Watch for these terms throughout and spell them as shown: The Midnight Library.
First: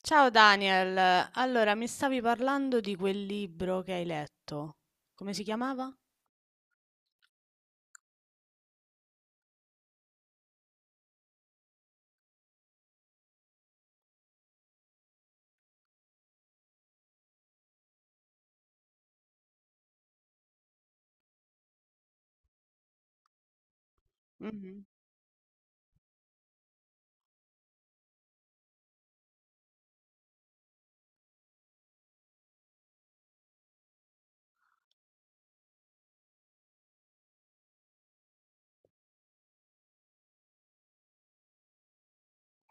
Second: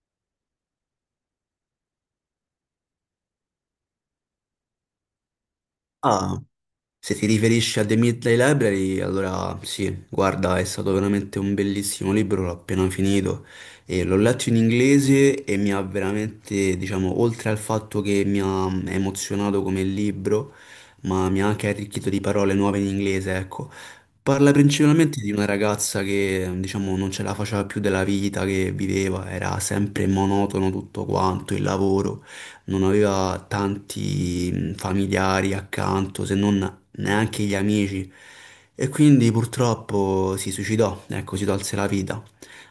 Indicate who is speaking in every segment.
Speaker 1: Ciao Daniel, allora mi stavi parlando di quel libro che hai letto. Come si chiamava?
Speaker 2: Ah, se ti riferisci a The Midnight Library, allora sì, guarda, è stato veramente un bellissimo libro, l'ho appena finito e l'ho letto in inglese e mi ha veramente, diciamo, oltre al fatto che mi ha emozionato come libro, ma mi ha anche arricchito di parole nuove in inglese, ecco. Parla
Speaker 1: Mhm.
Speaker 2: principalmente di una ragazza che, diciamo, non ce la faceva più della vita che viveva, era sempre monotono tutto quanto, il lavoro non aveva tanti familiari accanto se non neanche gli amici. E quindi purtroppo si suicidò, ecco, si tolse la vita.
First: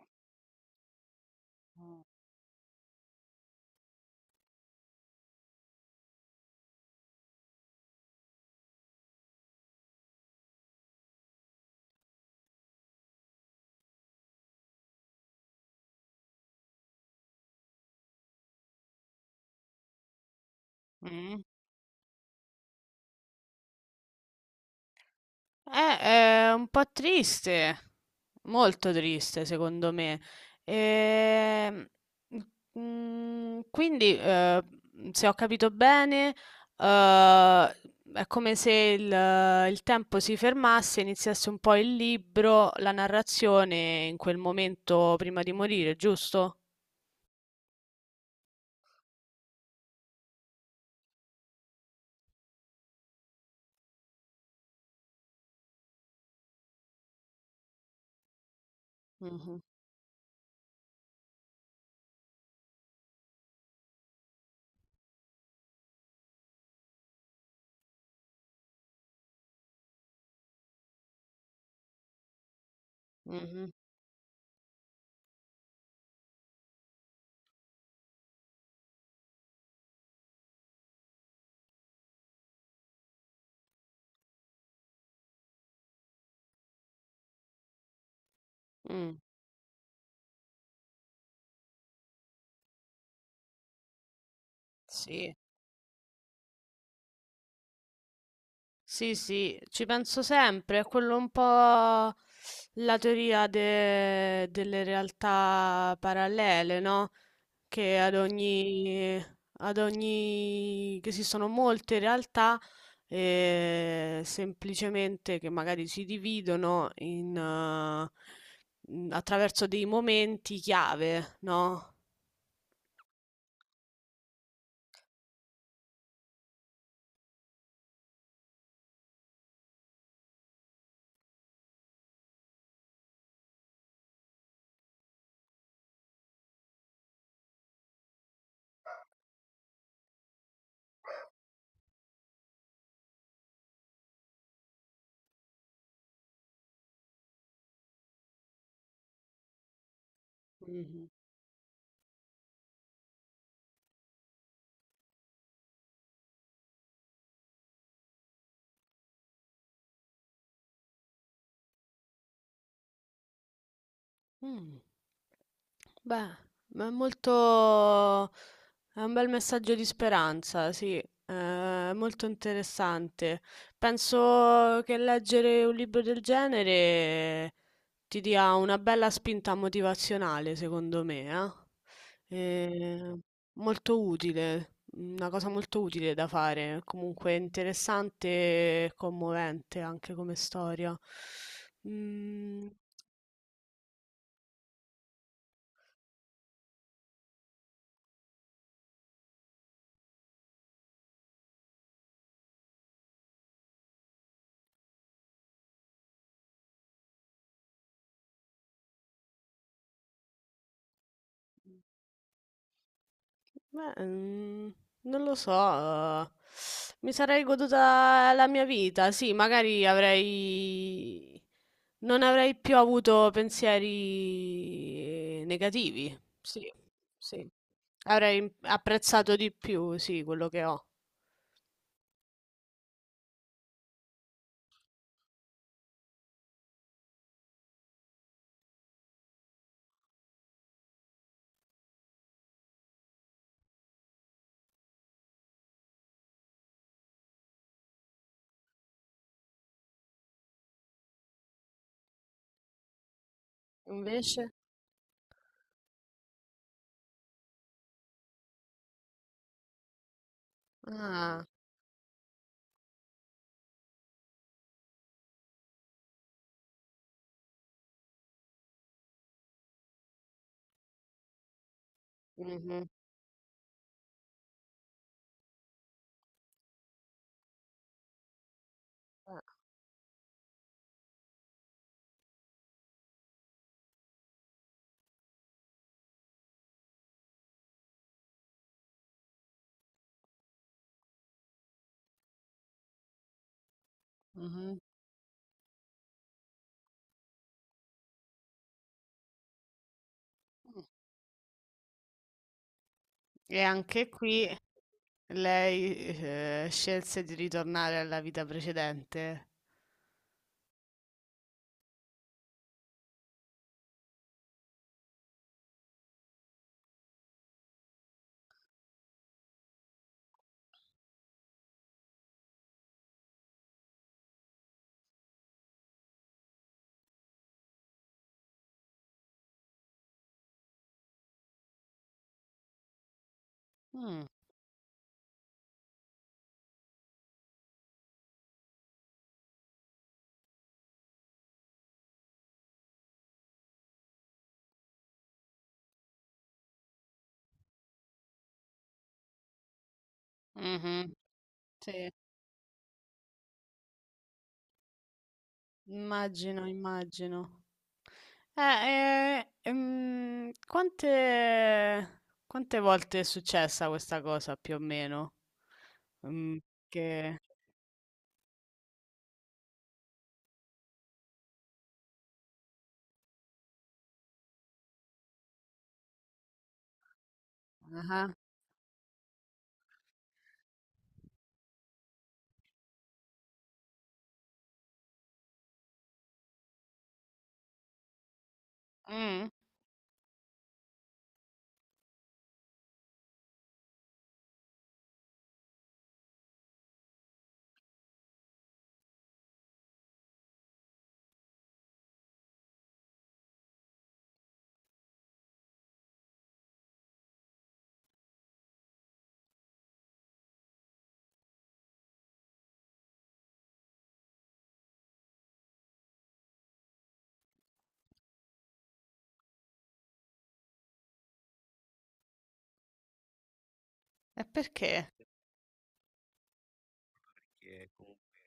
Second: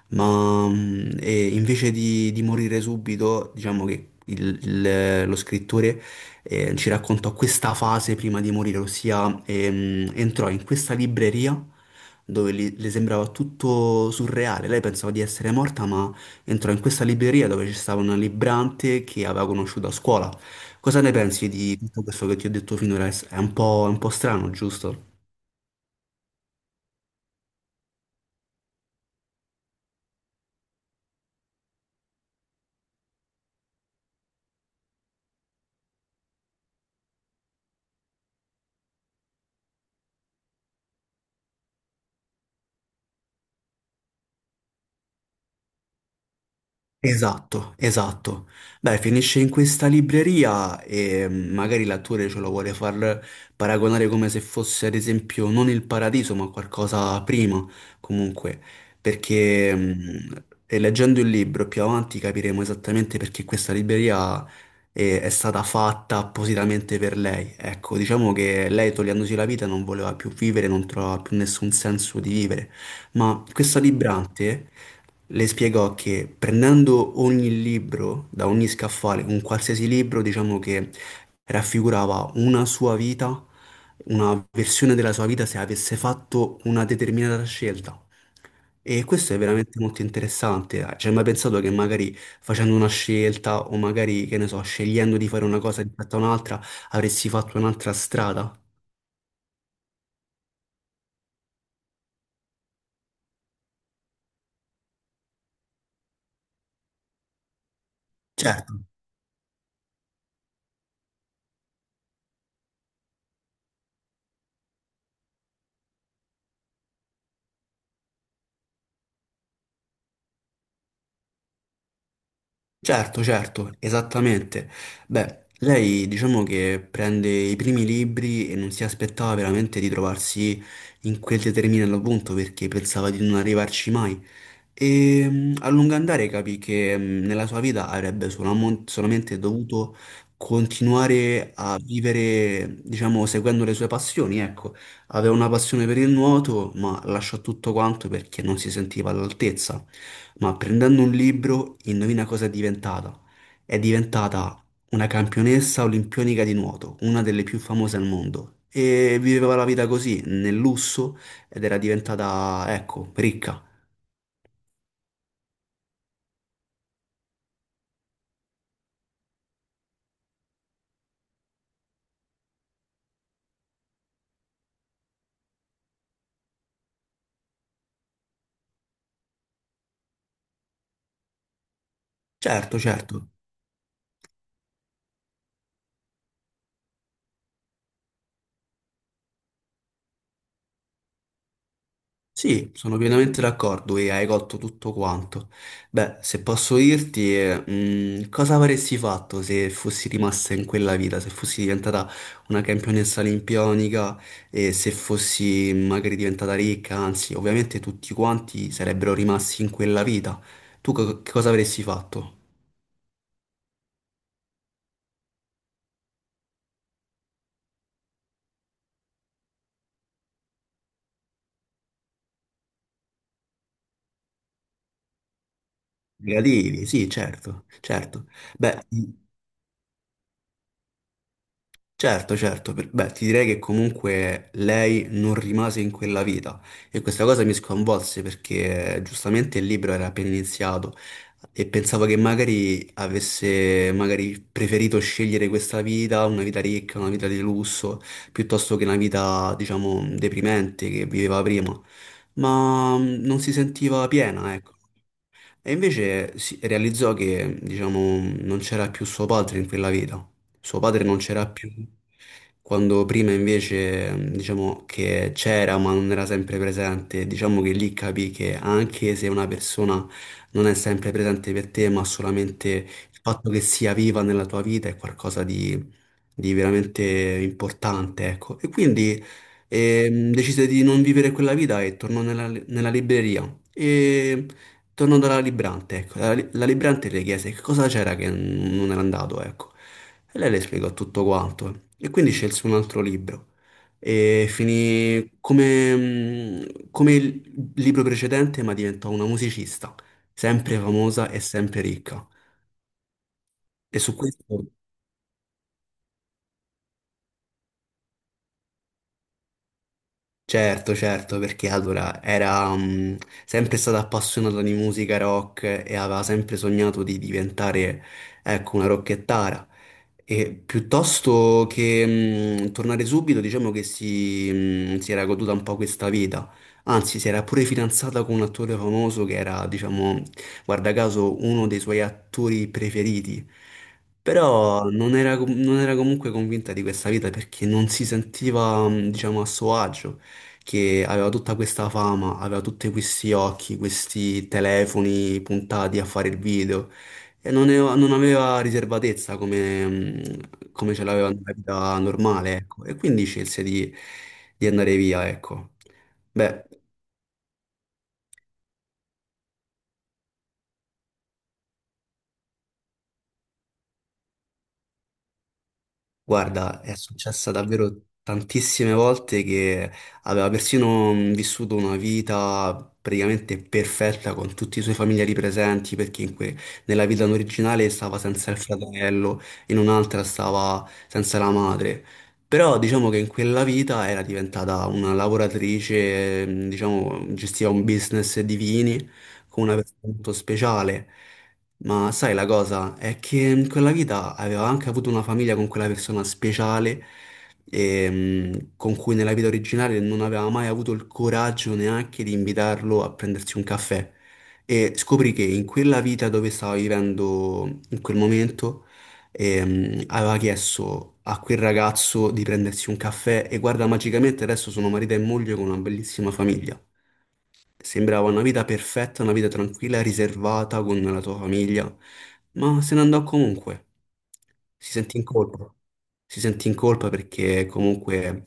Speaker 2: Ma e invece di morire subito, diciamo che lo scrittore ci raccontò questa fase prima di morire, ossia entrò in questa libreria dove le sembrava tutto surreale. Lei pensava di essere morta, ma entrò in questa libreria dove c'era una librante che aveva conosciuto a scuola. Cosa ne
Speaker 1: Mm.
Speaker 2: pensi di tutto questo che ti ho detto finora? È un po' strano, giusto?
Speaker 1: È un po' triste, molto triste secondo me. Ehm, quindi, se ho capito bene, eh, è come se il tempo si fermasse, iniziasse un po' il libro, la narrazione in quel momento prima di morire, giusto?
Speaker 2: Esatto, esatto. Beh, finisce in questa libreria e magari l'attore ce lo vuole far paragonare come se fosse, ad esempio, non il paradiso, ma qualcosa prima, comunque, perché e leggendo il libro più avanti capiremo esattamente perché questa libreria è stata fatta appositamente per lei. Ecco, diciamo che lei togliendosi la vita non voleva più vivere, non trovava più nessun senso di vivere. Ma
Speaker 1: Mhm,
Speaker 2: questa librante le spiegò che prendendo ogni libro da ogni scaffale, un qualsiasi libro, diciamo che raffigurava una sua vita, una versione della sua vita se avesse fatto una determinata scelta. E
Speaker 1: mm,
Speaker 2: questo è veramente molto interessante. Cioè, mai pensato che magari facendo una scelta o magari, che ne so, scegliendo di
Speaker 1: sì,
Speaker 2: fare una cosa rispetto a un'altra, avresti fatto un'altra strada?
Speaker 1: sì, sì, ci penso sempre, è quello un po' la teoria delle realtà parallele, no? Che ad
Speaker 2: Certo.
Speaker 1: ogni, che esistono molte realtà, semplicemente che magari si dividono in, attraverso dei momenti chiave, no?
Speaker 2: Certo, certo, esattamente. Beh, lei diciamo che prende i primi libri e non si aspettava veramente di trovarsi in quel determinato punto perché pensava di non arrivarci mai. E a lungo andare capì che nella sua vita avrebbe solamente dovuto continuare a vivere, diciamo, seguendo le sue passioni, ecco. Aveva una passione per il nuoto, ma lasciò tutto quanto perché non si sentiva all'altezza ma prendendo
Speaker 1: Mhm.
Speaker 2: un libro, indovina cosa è diventata? È diventata una campionessa olimpionica di nuoto, una delle più famose al mondo. E viveva la vita così, nel lusso, ed era diventata, ecco, ricca.
Speaker 1: Mm. Beh, ma è molto... è un bel messaggio di speranza, sì, è molto interessante. Penso che leggere un libro del genere ti dia una bella spinta motivazionale, secondo me, eh?
Speaker 2: Certo, certo.
Speaker 1: Molto utile, una cosa molto utile da fare, comunque interessante e commovente anche come storia. Mm.
Speaker 2: Sì, sono pienamente d'accordo e hai colto tutto quanto. Beh, se posso dirti, cosa avresti fatto se fossi rimasta in quella vita, se fossi diventata una campionessa olimpionica e se fossi magari diventata ricca, anzi, ovviamente tutti quanti sarebbero rimasti in quella vita. Tu che cosa avresti fatto?
Speaker 1: Beh, non lo so, mi sarei goduta la mia vita. Sì, magari avrei non avrei più avuto pensieri negativi. Sì,
Speaker 2: Negativi, sì,
Speaker 1: sì.
Speaker 2: certo, certo.
Speaker 1: Avrei im
Speaker 2: Beh,
Speaker 1: apprezzato di più, sì, quello che ho.
Speaker 2: certo, certo, beh, ti direi che comunque lei non rimase in quella vita e questa cosa mi sconvolse perché giustamente il libro era appena iniziato e pensavo che magari avesse magari preferito scegliere questa vita, una vita ricca, una vita di lusso, piuttosto che una vita, diciamo, deprimente che viveva prima, ma non si sentiva
Speaker 1: Invece?
Speaker 2: piena, ecco. E invece si realizzò che, diciamo, non c'era più suo padre in quella vita. Suo padre non
Speaker 1: Ah,
Speaker 2: c'era più, quando prima invece, diciamo, che c'era ma non era sempre presente. Diciamo che lì capì che anche se una persona non è sempre presente per te, ma solamente
Speaker 1: mh-mh,
Speaker 2: il fatto che sia viva nella tua vita è qualcosa di veramente importante, ecco. E quindi
Speaker 1: ah,
Speaker 2: decise di non vivere quella vita e tornò nella libreria. E torno dalla librante, ecco, la librante le chiese che cosa c'era che non era andato, ecco. E lei le spiegò tutto quanto. E quindi scelse un altro libro. E
Speaker 1: mh-mh.
Speaker 2: finì come il libro precedente, ma diventò una musicista, sempre
Speaker 1: Mh.
Speaker 2: famosa e sempre ricca.
Speaker 1: E
Speaker 2: E
Speaker 1: anche
Speaker 2: su
Speaker 1: qui
Speaker 2: questo.
Speaker 1: lei, scelse di ritornare alla vita precedente?
Speaker 2: Certo, certo, perché allora era sempre stata appassionata di musica rock e aveva sempre sognato di diventare, ecco, una rockettara. E piuttosto che tornare subito, diciamo che si era goduta un po' questa vita. Anzi, si era pure fidanzata con un attore famoso che era, diciamo, guarda caso, uno dei suoi attori preferiti.
Speaker 1: Mh,
Speaker 2: Però non era comunque convinta di questa vita perché non si sentiva, diciamo, a suo agio che aveva tutta questa fama, aveva tutti questi occhi, questi telefoni puntati a fare il video e non aveva riservatezza come ce
Speaker 1: mh-mh,
Speaker 2: l'aveva nella vita
Speaker 1: sì.
Speaker 2: normale, ecco. E quindi scelse di andare via, ecco. Beh.
Speaker 1: Immagino, immagino. Quante, volte è successa questa cosa più o meno? Mm,
Speaker 2: Guarda, è
Speaker 1: che...
Speaker 2: successa davvero tantissime volte che aveva persino vissuto una vita praticamente perfetta con tutti i suoi familiari presenti, perché nella vita originale stava
Speaker 1: Ah,
Speaker 2: senza il fratello, in un'altra stava senza la madre. Però diciamo che in quella vita era diventata una lavoratrice, diciamo, gestiva un business di vini
Speaker 1: mm.
Speaker 2: con una persona molto speciale. Ma sai la cosa è che in quella vita aveva anche avuto una famiglia con quella persona speciale con cui nella vita originale non aveva mai avuto il coraggio neanche di invitarlo a prendersi un caffè. E scoprì che in quella vita dove stava vivendo in quel momento aveva chiesto a quel ragazzo di prendersi un caffè e guarda, magicamente adesso sono marito e moglie con una bellissima famiglia. Sembrava una vita perfetta, una vita tranquilla, riservata con la tua famiglia, ma se ne andò comunque.
Speaker 1: E
Speaker 2: Si
Speaker 1: perché?
Speaker 2: sentì in colpa. Si sentì in colpa perché comunque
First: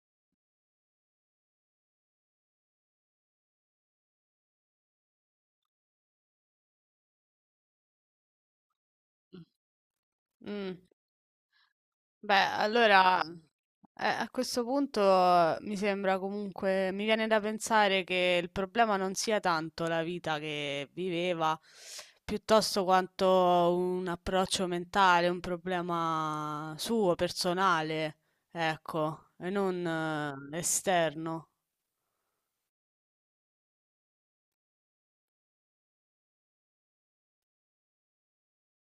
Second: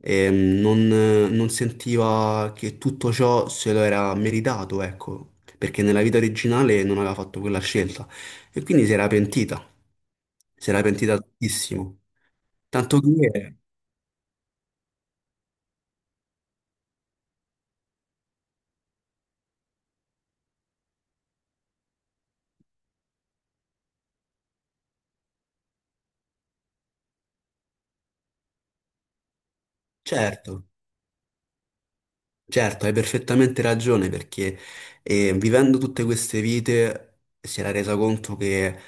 Speaker 2: non sentiva che tutto ciò se lo era meritato, ecco, perché nella vita originale non aveva fatto quella scelta e quindi si era pentita. Si
Speaker 1: Mm.
Speaker 2: era pentita tantissimo.
Speaker 1: Beh,
Speaker 2: Tanto
Speaker 1: allora
Speaker 2: che,
Speaker 1: a questo punto mi sembra comunque, mi viene da pensare che il problema non sia tanto la vita che viveva, piuttosto quanto un approccio mentale, un problema suo, personale, ecco, e non
Speaker 2: certo.
Speaker 1: esterno.
Speaker 2: Certo, hai perfettamente ragione perché vivendo tutte queste vite si era resa conto che,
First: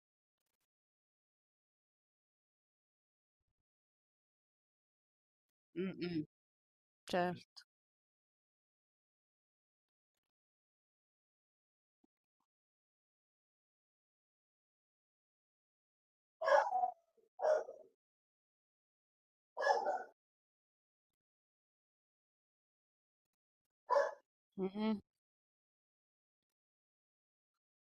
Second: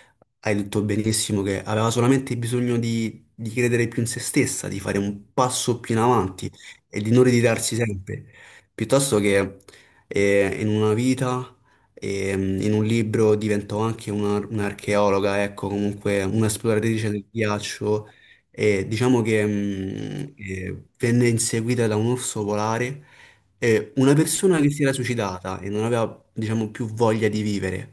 Speaker 2: hai detto benissimo, che aveva solamente bisogno di credere più in se stessa, di fare un passo
Speaker 1: Mm,
Speaker 2: più in
Speaker 1: mm,
Speaker 2: avanti e di non
Speaker 1: certo.
Speaker 2: ritirarsi sempre, piuttosto che in una vita, in un libro diventò anche un'archeologa, ecco, comunque un'esploratrice del ghiaccio e diciamo che venne inseguita da un orso polare e una persona che si era suicidata e non aveva, diciamo, più voglia di vivere,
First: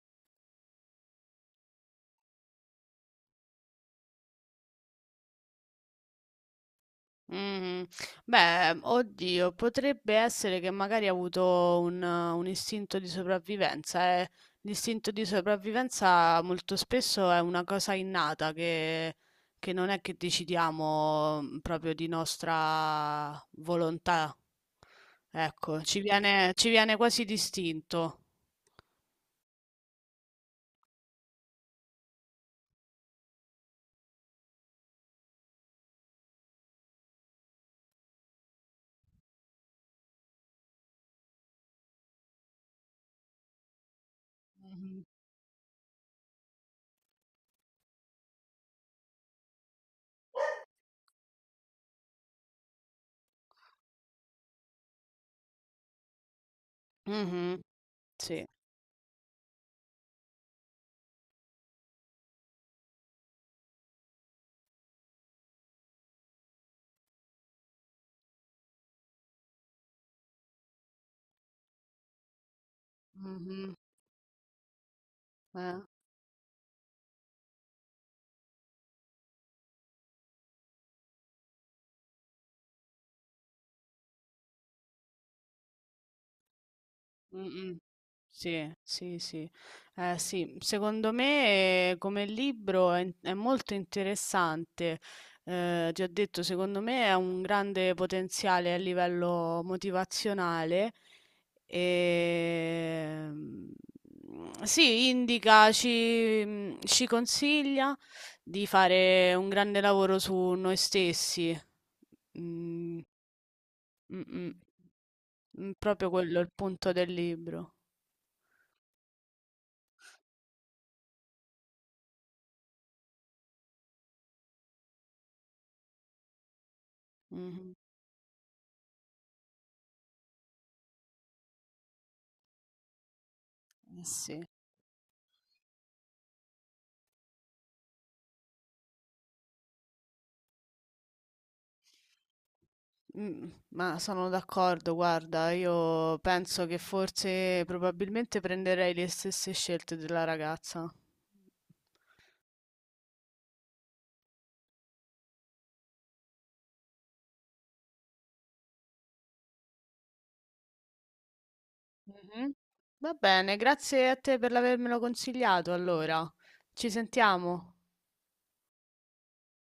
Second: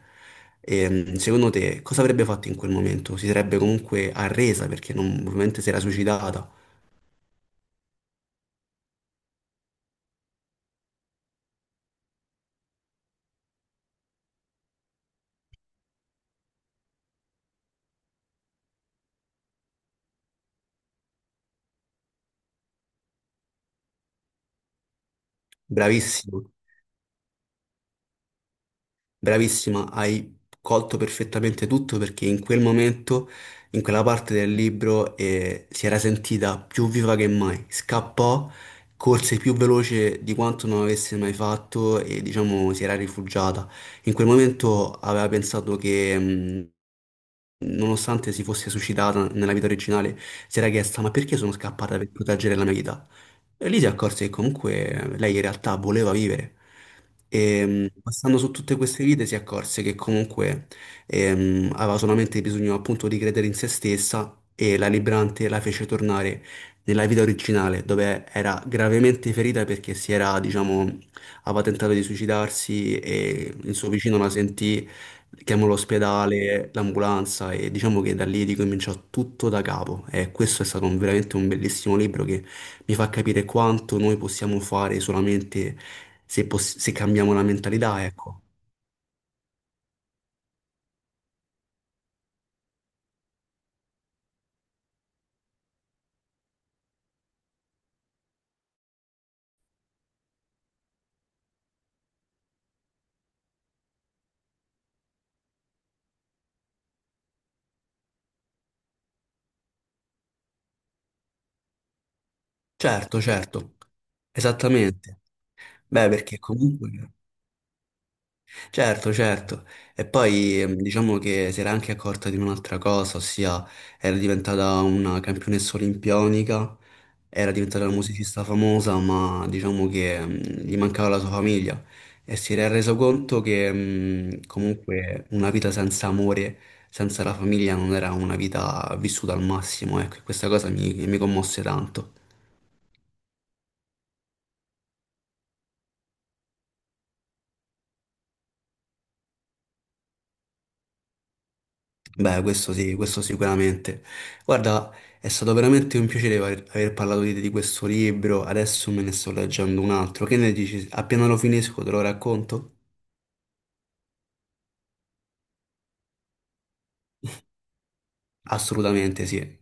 Speaker 2: secondo te cosa avrebbe fatto in quel momento? Si sarebbe comunque arresa perché ovviamente si era suicidata.
Speaker 1: Mh-mh. Beh, oddio, potrebbe essere che magari ha avuto un istinto di sopravvivenza, eh. L'istinto di sopravvivenza molto spesso è una cosa innata che non è che decidiamo, proprio di nostra volontà. Ecco,
Speaker 2: Bravissimo.
Speaker 1: ci viene quasi d'istinto.
Speaker 2: Bravissima, hai colto perfettamente tutto perché in quel momento, in quella parte del libro, si era sentita più viva che mai. Scappò, corse più veloce di quanto non avesse mai fatto e diciamo si era rifugiata. In quel momento
Speaker 1: Mh-mh.
Speaker 2: aveva pensato che, nonostante si fosse suicidata nella vita originale, si era chiesta: ma perché sono scappata per proteggere la mia vita? E lì si accorse che comunque lei in realtà voleva vivere.
Speaker 1: Mh-mh.
Speaker 2: E passando
Speaker 1: Sì.
Speaker 2: su tutte queste vite si accorse che comunque aveva solamente bisogno appunto di credere in se stessa e la Librante la fece tornare nella vita originale dove era gravemente ferita perché diciamo, aveva tentato di suicidarsi e il
Speaker 1: Mh-mh.
Speaker 2: suo vicino la sentì, chiamò
Speaker 1: Eh.
Speaker 2: l'ospedale, l'ambulanza e diciamo che da lì ricominciò tutto da capo. E questo è stato veramente un bellissimo libro. Mi fa capire quanto noi possiamo fare solamente se cambiamo la
Speaker 1: Mh-mh.
Speaker 2: mentalità, ecco.
Speaker 1: Sì, sì, sì. Eh sì, secondo me come libro è molto interessante. Ti ho detto, secondo me ha un grande potenziale a livello motivazionale. Ehm, sì, indica, ci consiglia di fare un grande lavoro su noi stessi. Mhmm,
Speaker 2: Certo, certo,
Speaker 1: mh-mh.
Speaker 2: esattamente. Beh,
Speaker 1: Proprio quello
Speaker 2: perché
Speaker 1: è il punto
Speaker 2: comunque...
Speaker 1: del libro.
Speaker 2: Certo, certo. E poi diciamo che si era anche accorta di un'altra cosa, ossia era diventata una campionessa olimpionica, era
Speaker 1: Mh-mh.
Speaker 2: diventata una musicista famosa, ma diciamo che gli mancava la sua famiglia e si era reso conto che
Speaker 1: Eh sì.
Speaker 2: comunque una vita senza amore, senza la famiglia non era una vita vissuta al massimo, ecco, e questa cosa mi commosse tanto.
Speaker 1: Ma sono d'accordo, guarda, io penso che forse probabilmente prenderei le stesse scelte della ragazza.
Speaker 2: Beh, questo sì, questo sicuramente. Guarda, è stato veramente un piacere aver parlato di questo libro, adesso me ne sto leggendo un altro. Che ne dici? Appena lo finisco te lo
Speaker 1: Mh-mh.
Speaker 2: racconto?
Speaker 1: Va bene, grazie a te per avermelo consigliato allora. Ci sentiamo.
Speaker 2: Assolutamente sì.